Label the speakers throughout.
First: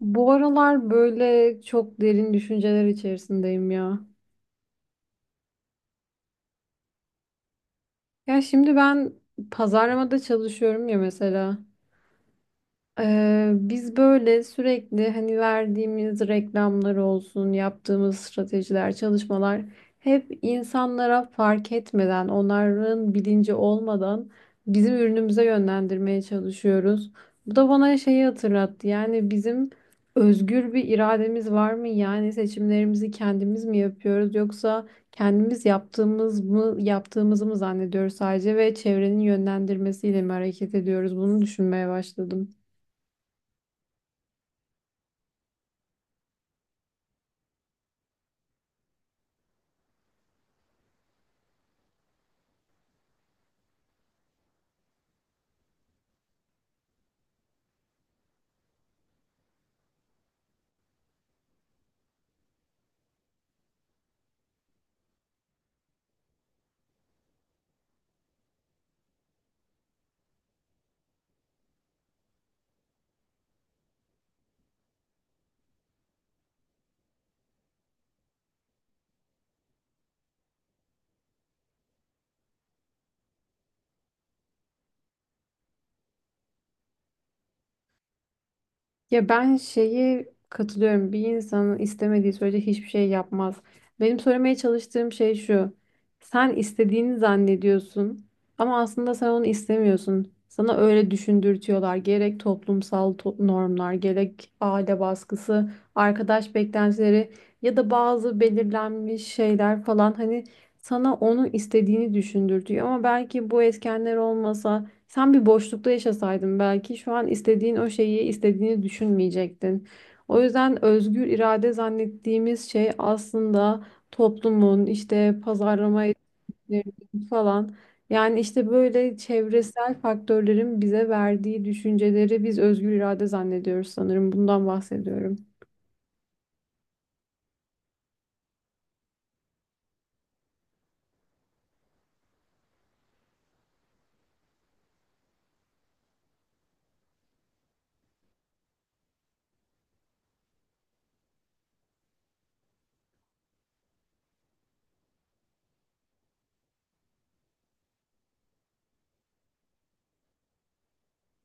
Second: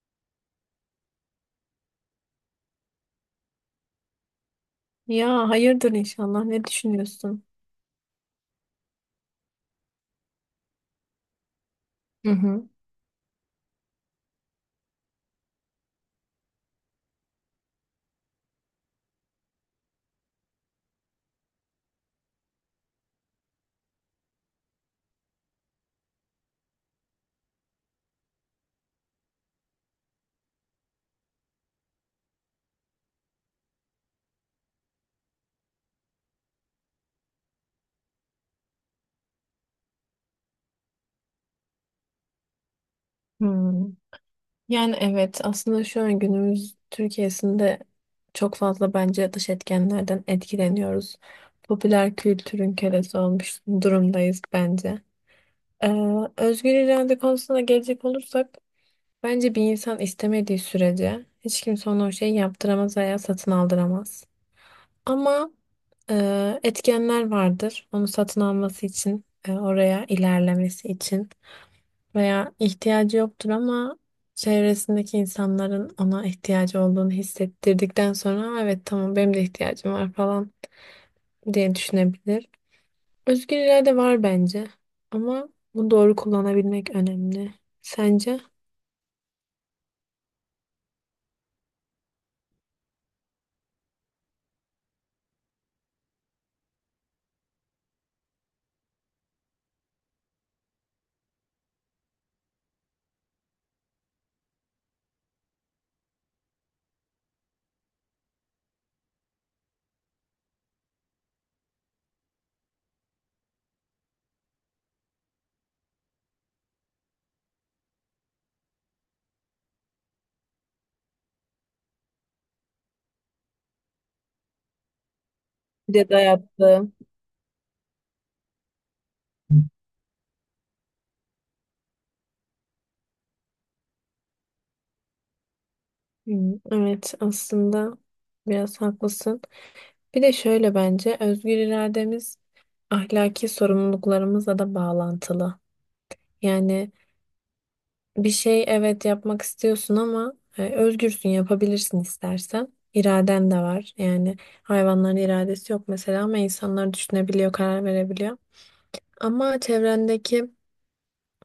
Speaker 1: Bu aralar böyle çok derin düşünceler içerisindeyim ya.
Speaker 2: Ya hayırdır inşallah. Ne düşünüyorsun?
Speaker 1: Ya şimdi ben pazarlamada çalışıyorum ya mesela.
Speaker 2: Hı hı.
Speaker 1: Biz böyle sürekli hani verdiğimiz reklamlar olsun, yaptığımız stratejiler, çalışmalar hep insanlara fark etmeden, onların bilinci olmadan bizim ürünümüze yönlendirmeye çalışıyoruz. Bu da bana şeyi hatırlattı. Yani bizim özgür bir irademiz var mı? Yani seçimlerimizi kendimiz mi yapıyoruz yoksa kendimiz yaptığımızı mı zannediyoruz sadece ve çevrenin yönlendirmesiyle mi hareket ediyoruz? Bunu düşünmeye başladım.
Speaker 2: Hmm. Yani evet aslında şu an günümüz Türkiye'sinde çok fazla bence dış etkenlerden etkileniyoruz. Popüler kültürün kölesi olmuş durumdayız bence. Ee, Özgür irade konusuna gelecek olursak bence bir insan istemediği sürece hiç kimse ona o şeyi yaptıramaz veya satın aldıramaz. Ama etkenler vardır onu satın alması için, oraya ilerlemesi için. Veya ihtiyacı yoktur ama çevresindeki insanların ona ihtiyacı olduğunu hissettirdikten sonra evet tamam benim de ihtiyacım var falan diye düşünebilir. Özgür irade var bence ama bunu doğru kullanabilmek önemli. Sence?
Speaker 1: Ya ben şeyi katılıyorum. Bir insanın istemediği sürece hiçbir şey yapmaz. Benim söylemeye çalıştığım şey şu. Sen istediğini zannediyorsun ama aslında sen onu istemiyorsun. Sana öyle düşündürtüyorlar. Gerek toplumsal normlar, gerek aile baskısı, arkadaş beklentileri ya da bazı belirlenmiş şeyler falan hani sana onu istediğini düşündürtüyor. Ama belki bu etkenler olmasa sen bir boşlukta yaşasaydın belki şu an istediğin o şeyi istediğini düşünmeyecektin. O yüzden özgür irade zannettiğimiz şey aslında toplumun işte
Speaker 2: Bir
Speaker 1: pazarlama
Speaker 2: de dayattı.
Speaker 1: etkilerinin falan yani işte böyle çevresel faktörlerin bize verdiği düşünceleri biz özgür irade zannediyoruz sanırım. Bundan bahsediyorum.
Speaker 2: Hmm, evet aslında biraz haklısın. Bir de şöyle bence özgür irademiz ahlaki sorumluluklarımızla da bağlantılı. Yani bir şey evet yapmak istiyorsun ama özgürsün yapabilirsin istersen. İraden de var. Yani hayvanların iradesi yok mesela ama insanlar düşünebiliyor, karar verebiliyor. Ama çevrendeki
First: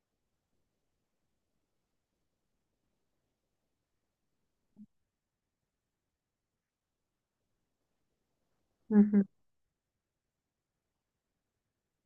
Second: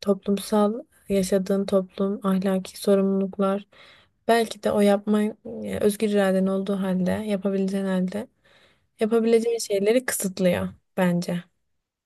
Speaker 2: toplumsal yaşadığın toplum, ahlaki sorumluluklar belki de o yapma, özgür iraden olduğu halde, yapabileceğin halde
Speaker 1: Hı hı.
Speaker 2: yapabileceğin şeyleri kısıtlıyor bence.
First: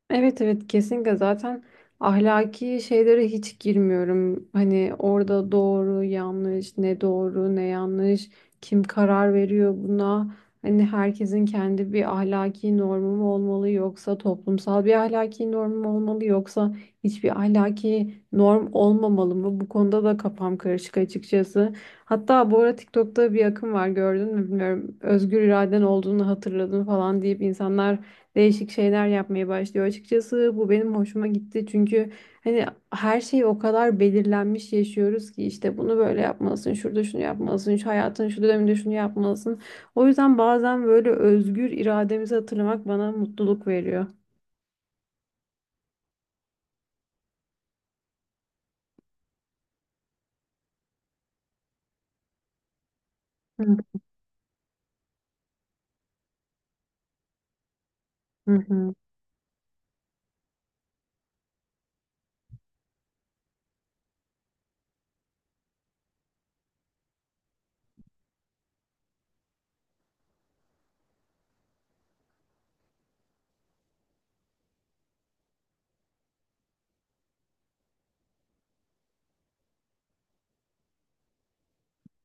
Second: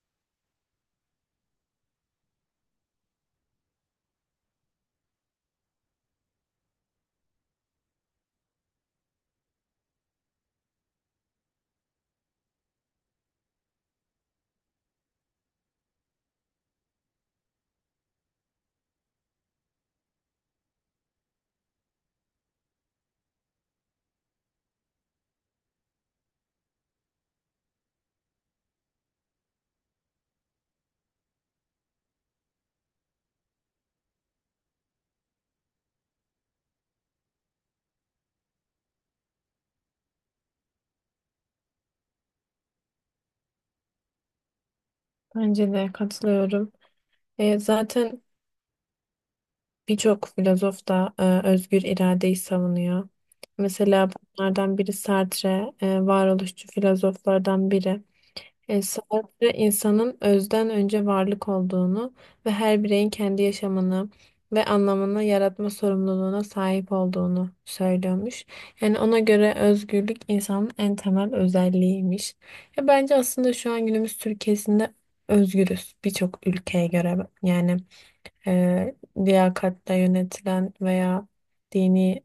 Speaker 1: Evet, evet, kesinlikle zaten ahlaki şeylere hiç girmiyorum. Hani orada doğru yanlış, ne doğru ne yanlış, kim karar veriyor buna. Hani herkesin kendi bir ahlaki normu mu olmalı yoksa toplumsal bir ahlaki normu mu olmalı yoksa hiçbir ahlaki norm olmamalı mı? Bu konuda da kafam karışık açıkçası. Hatta bu ara TikTok'ta bir akım var, gördün mü bilmiyorum. Özgür iraden olduğunu hatırladım falan deyip insanlar değişik şeyler yapmaya başlıyor. Açıkçası bu benim hoşuma gitti çünkü hani her şey o kadar belirlenmiş yaşıyoruz ki işte bunu böyle yapmalısın, şurada şunu yapmalısın, şu hayatın şu döneminde şunu yapmalısın. O yüzden bazen böyle özgür irademizi hatırlamak bana mutluluk veriyor.
Speaker 2: Bence de katılıyorum. Zaten birçok filozof da özgür iradeyi savunuyor.
Speaker 1: Hı
Speaker 2: Mesela bunlardan biri Sartre, varoluşçu filozoflardan biri.
Speaker 1: hı hı.
Speaker 2: Sartre insanın özden önce varlık olduğunu ve her bireyin kendi yaşamını ve anlamını yaratma sorumluluğuna sahip olduğunu söylüyormuş. Yani ona göre özgürlük insanın en temel özelliğiymiş. Ya bence aslında şu an günümüz Türkiye'sinde özgürüz birçok ülkeye göre, yani liyakatle yönetilen veya dini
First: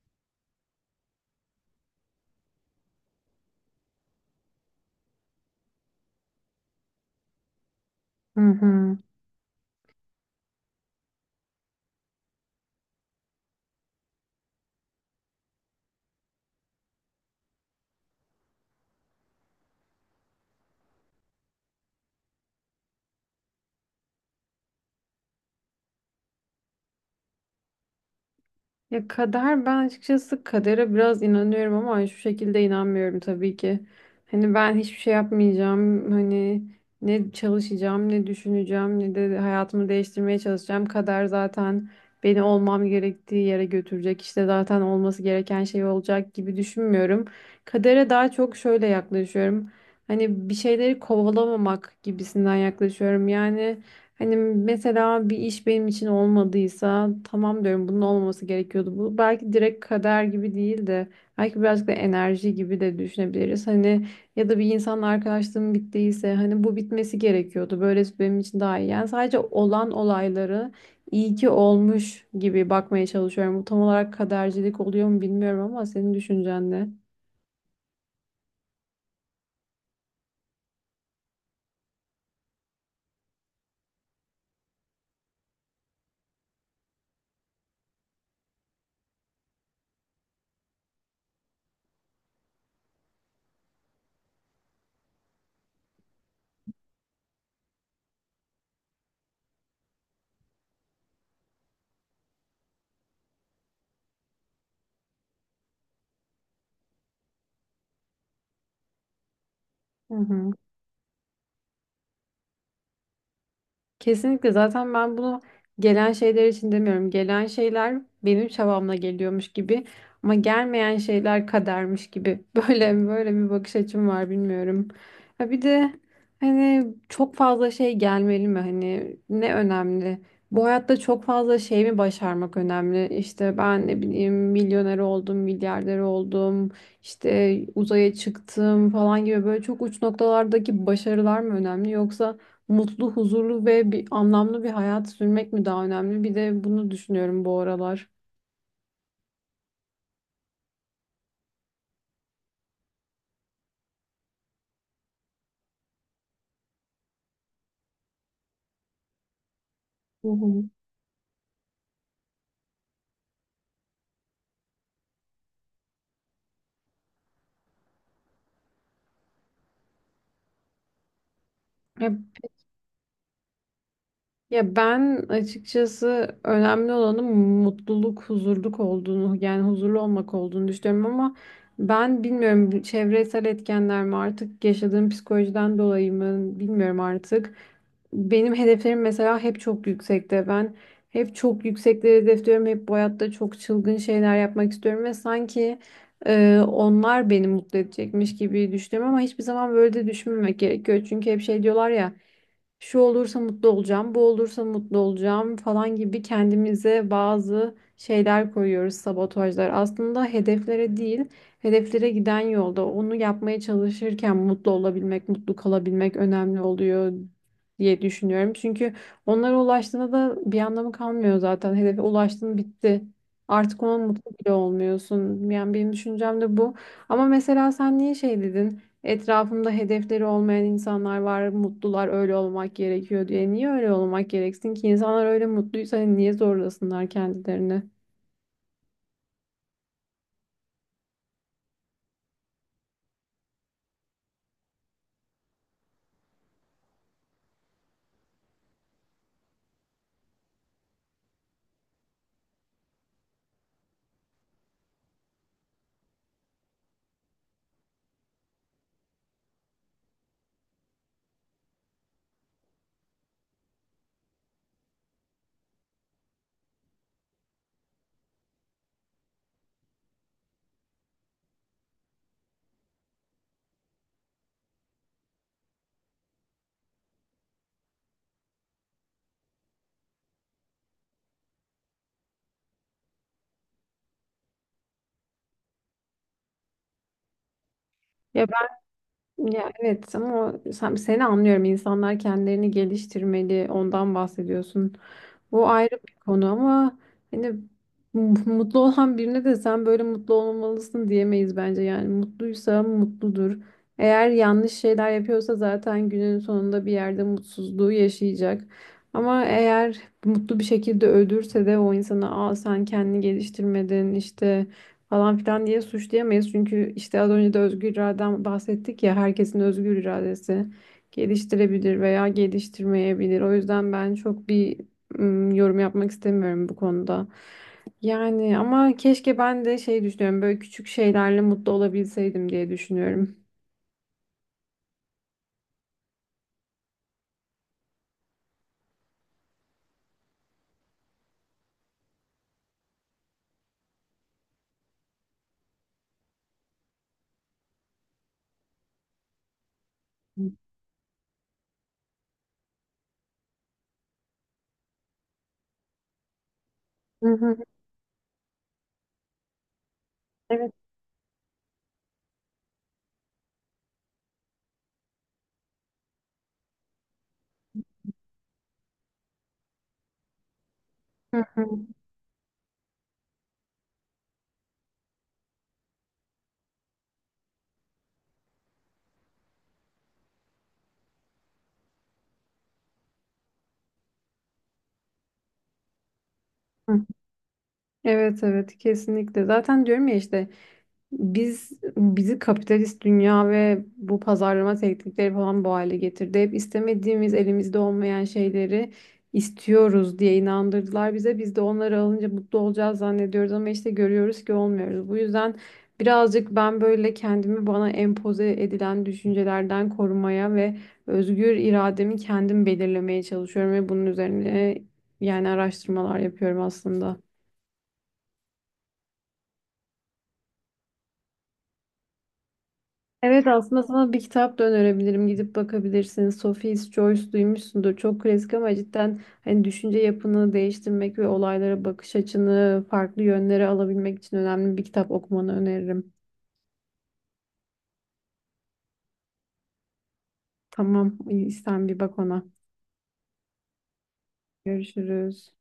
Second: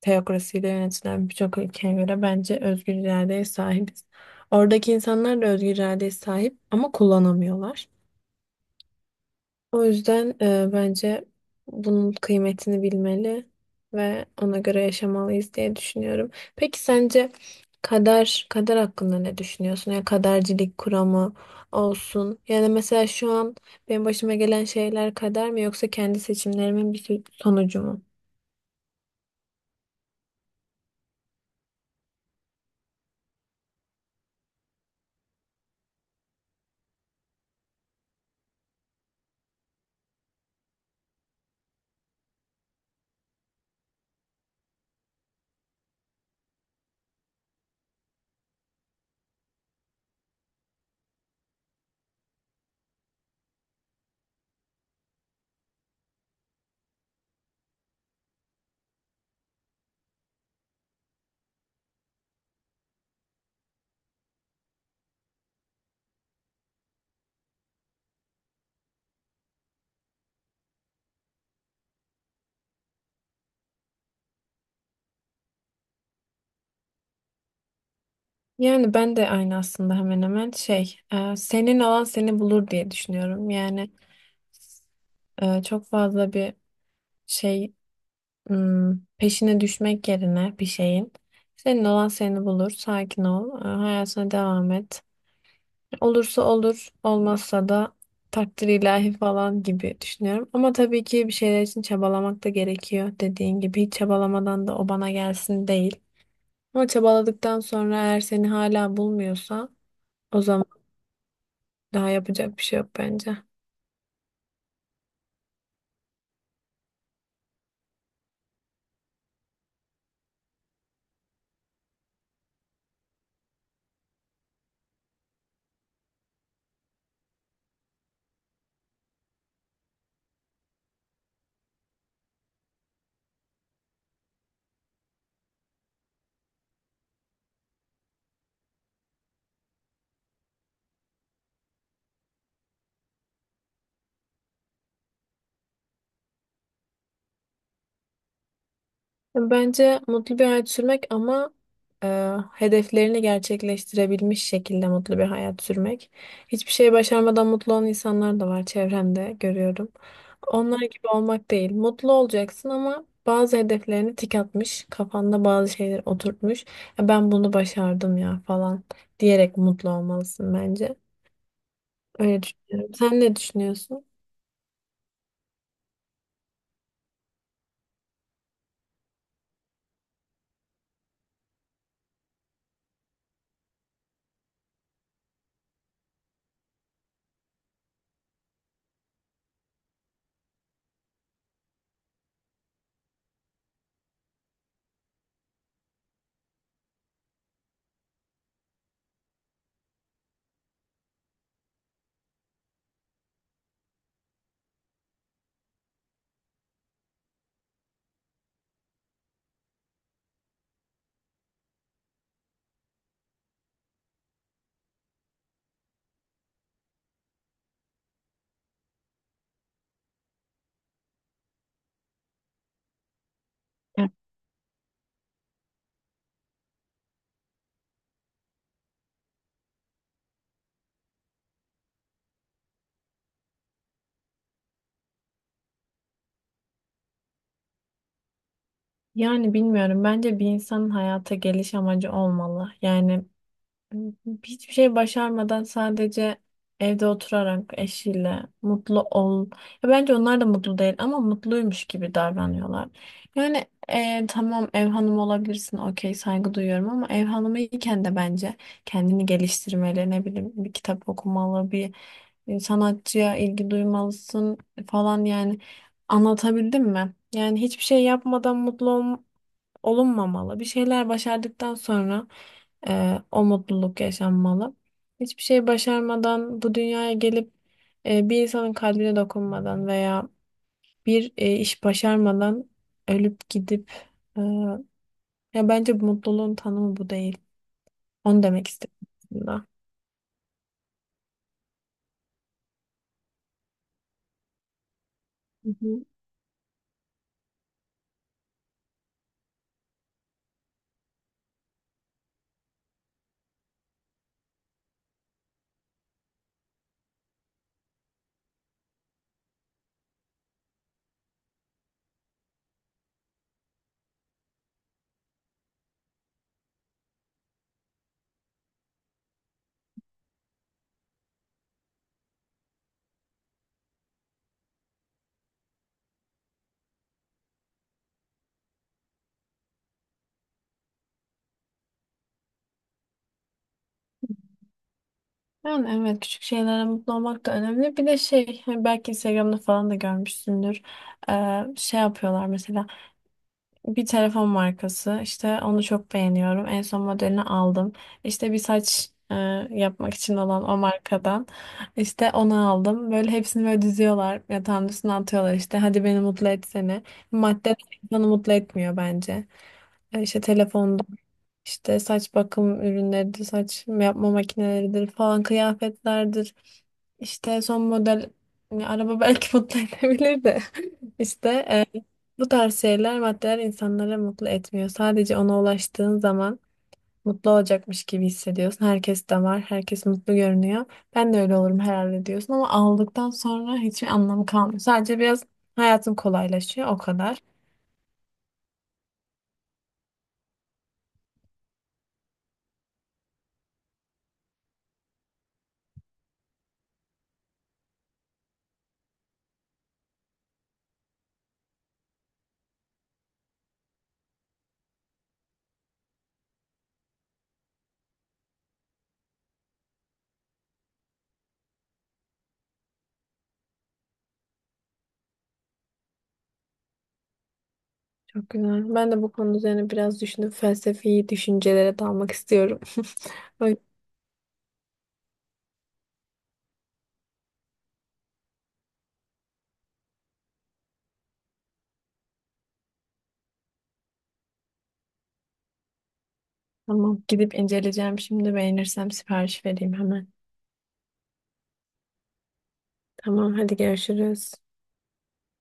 Speaker 2: teokrasiyle yönetilen birçok ülkeye göre bence özgür iradeye sahibiz. Oradaki insanlar da özgür iradeye sahip ama kullanamıyorlar.
Speaker 1: Hı hı.
Speaker 2: O yüzden bence bunun kıymetini bilmeli ve ona göre yaşamalıyız diye düşünüyorum. Peki sence kader hakkında ne düşünüyorsun? Ya kadercilik kuramı olsun. Yani mesela şu an benim başıma gelen şeyler kader mi yoksa kendi seçimlerimin bir sonucu mu?
Speaker 1: Ya kader, ben açıkçası kadere biraz inanıyorum ama şu şekilde inanmıyorum tabii ki. Hani ben hiçbir şey yapmayacağım. Hani ne çalışacağım, ne düşüneceğim, ne de hayatımı değiştirmeye çalışacağım. Kader zaten beni olmam gerektiği yere götürecek. İşte zaten olması gereken şey olacak gibi düşünmüyorum. Kadere daha çok şöyle yaklaşıyorum. Hani bir şeyleri kovalamamak gibisinden yaklaşıyorum. Yani hani mesela bir iş benim için olmadıysa tamam diyorum, bunun olmaması gerekiyordu. Bu belki direkt kader gibi değil de belki birazcık da enerji gibi de düşünebiliriz. Hani ya da bir insanla arkadaşlığım bittiyse hani bu bitmesi gerekiyordu. Böylesi benim için daha iyi. Yani sadece olan olayları iyi ki olmuş gibi bakmaya çalışıyorum. Bu tam olarak kadercilik oluyor mu bilmiyorum, ama senin düşüncen ne?
Speaker 2: Yani ben de aynı aslında hemen hemen şey, senin olan seni bulur diye düşünüyorum. Yani çok fazla bir şey, hmm, peşine düşmek yerine bir şeyin. Senin olan seni bulur. Sakin ol. Hayatına devam et. Olursa olur, olmazsa da takdir ilahi falan gibi düşünüyorum. Ama tabii ki bir şeyler için çabalamak da gerekiyor. Dediğin gibi hiç çabalamadan da o bana gelsin değil. Ama çabaladıktan sonra eğer seni hala bulmuyorsa
Speaker 1: Hı
Speaker 2: o
Speaker 1: hı.
Speaker 2: zaman daha yapacak bir şey yok bence.
Speaker 1: Kesinlikle, zaten ben bunu gelen şeyler için demiyorum. Gelen şeyler benim çabamla geliyormuş gibi, ama gelmeyen şeyler kadermiş gibi. Böyle böyle bir bakış açım var, bilmiyorum. Ha, bir de hani çok fazla şey gelmeli mi? Hani ne önemli? Bu hayatta çok fazla şey mi başarmak önemli? İşte ben ne bileyim, milyoner oldum, milyarder oldum, işte uzaya çıktım falan gibi böyle çok uç noktalardaki başarılar mı önemli yoksa mutlu, huzurlu ve bir anlamlı bir hayat sürmek mi daha önemli? Bir de bunu düşünüyorum bu aralar.
Speaker 2: Bence mutlu bir hayat sürmek ama hedeflerini gerçekleştirebilmiş şekilde mutlu bir hayat sürmek. Hiçbir şey başarmadan mutlu olan insanlar da var, çevremde görüyorum.
Speaker 1: Hı hı.
Speaker 2: Onlar gibi olmak değil. Mutlu olacaksın ama bazı hedeflerini tik atmış, kafanda bazı şeyler oturtmuş. "E, ben bunu başardım ya" falan diyerek mutlu olmalısın bence.
Speaker 1: Hep
Speaker 2: Öyle düşünüyorum. Sen ne düşünüyorsun?
Speaker 1: Ya ben açıkçası önemli olanın mutluluk, huzurluk olduğunu, yani huzurlu olmak olduğunu düşünüyorum, ama ben bilmiyorum, bu çevresel etkenler mi artık, yaşadığım psikolojiden dolayı mı bilmiyorum artık. Benim hedeflerim mesela hep çok yüksekte. Ben hep çok yüksekleri hedefliyorum. Hep bu hayatta çok çılgın şeyler yapmak istiyorum ve sanki onlar beni mutlu edecekmiş gibi düşünüyorum, ama hiçbir zaman böyle de düşünmemek gerekiyor. Çünkü hep şey diyorlar ya, şu olursa mutlu olacağım, bu olursa mutlu olacağım falan gibi kendimize bazı şeyler koyuyoruz, sabotajlar. Aslında hedeflere değil, hedeflere giden yolda onu yapmaya çalışırken mutlu olabilmek, mutlu kalabilmek önemli oluyor diye düşünüyorum. Çünkü onlara ulaştığında da bir anlamı kalmıyor zaten. Hedefe ulaştın, bitti. Artık ona
Speaker 2: Ya-
Speaker 1: mutlu bile olmuyorsun. Yani benim düşüncem de bu. Ama mesela sen niye şey dedin? Etrafımda hedefleri olmayan insanlar var, mutlular, öyle olmak gerekiyor diye. Niye öyle olmak gereksin ki? İnsanlar öyle mutluysa hani niye zorlasınlar kendilerini?
Speaker 2: Yani bilmiyorum. Bence bir insanın hayata geliş amacı olmalı. Yani hiçbir şey başarmadan sadece evde oturarak eşiyle mutlu ol. Ya bence onlar da mutlu değil ama mutluymuş gibi davranıyorlar. Yani tamam, ev hanımı olabilirsin, okey, saygı duyuyorum ama ev hanımı iken de bence kendini geliştirmeli, ne bileyim, bir kitap okumalı, bir sanatçıya ilgi duymalısın falan, yani anlatabildim mi? Yani hiçbir şey yapmadan mutlu olunmamalı. Bir şeyler başardıktan sonra o mutluluk yaşanmalı. Hiçbir şey başarmadan bu dünyaya gelip bir insanın kalbine dokunmadan veya bir iş başarmadan ölüp gidip e, ya bence bu mutluluğun tanımı bu değil. Onu
Speaker 1: Ya
Speaker 2: demek istedim aslında.
Speaker 1: Ya, evet ama seni anlıyorum. İnsanlar kendilerini geliştirmeli. Ondan bahsediyorsun. Bu
Speaker 2: Hı
Speaker 1: ayrı
Speaker 2: hı.
Speaker 1: bir konu ama hani mutlu olan birine de sen böyle mutlu olmalısın diyemeyiz bence. Yani mutluysa mutludur. Eğer yanlış şeyler yapıyorsa zaten günün sonunda bir yerde mutsuzluğu yaşayacak. Ama eğer mutlu bir şekilde ölürse de o insana, aa sen kendini geliştirmedin işte falan filan diye suçlayamayız. Çünkü işte az önce de özgür iraden bahsettik ya, herkesin özgür iradesi geliştirebilir veya geliştirmeyebilir. O yüzden ben çok bir yorum yapmak istemiyorum bu konuda. Yani ama keşke ben de şey düşünüyorum, böyle küçük şeylerle mutlu olabilseydim diye düşünüyorum.
Speaker 2: Yani evet, küçük şeylere mutlu olmak da önemli. Bir de şey, hani belki Instagram'da falan da görmüşsündür. Şey yapıyorlar mesela. Bir telefon markası, işte onu çok beğeniyorum, en son modelini aldım. İşte bir saç yapmak için olan o markadan işte onu aldım. Böyle hepsini böyle diziyorlar, yatağın üstüne atıyorlar, işte hadi beni mutlu etsene.
Speaker 1: Hı hı.
Speaker 2: Madde insanı mutlu etmiyor bence. İşte
Speaker 1: Evet.
Speaker 2: telefonda işte saç bakım ürünleridir, saç yapma makineleridir falan, kıyafetlerdir. İşte son model, yani araba belki mutlu edebilir de
Speaker 1: Hı
Speaker 2: işte
Speaker 1: hı.
Speaker 2: e, bu tarz şeyler, maddeler insanları mutlu etmiyor. Sadece ona ulaştığın zaman mutlu olacakmış gibi hissediyorsun. Herkes de var, herkes mutlu görünüyor. Ben de öyle olurum herhalde diyorsun ama aldıktan sonra hiçbir anlamı kalmıyor. Sadece biraz hayatım kolaylaşıyor, o
Speaker 1: Hı.
Speaker 2: kadar.
Speaker 1: Evet, evet, kesinlikle. Zaten diyorum ya işte, Biz bizi kapitalist dünya ve bu pazarlama teknikleri falan bu hale getirdi. Hep istemediğimiz, elimizde olmayan şeyleri istiyoruz diye inandırdılar bize. Biz de onları alınca mutlu olacağız zannediyoruz, ama işte görüyoruz ki olmuyoruz. Bu yüzden birazcık ben böyle kendimi bana empoze edilen düşüncelerden korumaya ve özgür irademi kendim belirlemeye çalışıyorum ve bunun üzerine yani araştırmalar yapıyorum aslında.
Speaker 2: Çok güzel. Ben de bu konu üzerine biraz düşünüp felsefi düşüncelere dalmak istiyorum.
Speaker 1: Evet,
Speaker 2: O
Speaker 1: aslında
Speaker 2: yüzden...
Speaker 1: sana bir kitap da önerebilirim. Gidip bakabilirsiniz. Sophie's Choice, duymuşsundur. Çok klasik ama cidden hani düşünce yapını değiştirmek ve olaylara bakış açını farklı yönlere alabilmek için önemli bir kitap, okumanı öneririm.
Speaker 2: Tamam, gidip inceleyeceğim. Şimdi beğenirsem sipariş vereyim hemen.
Speaker 1: Tamam, iyi, sen bir bak ona.
Speaker 2: Tamam, hadi görüşürüz.
Speaker 1: Görüşürüz.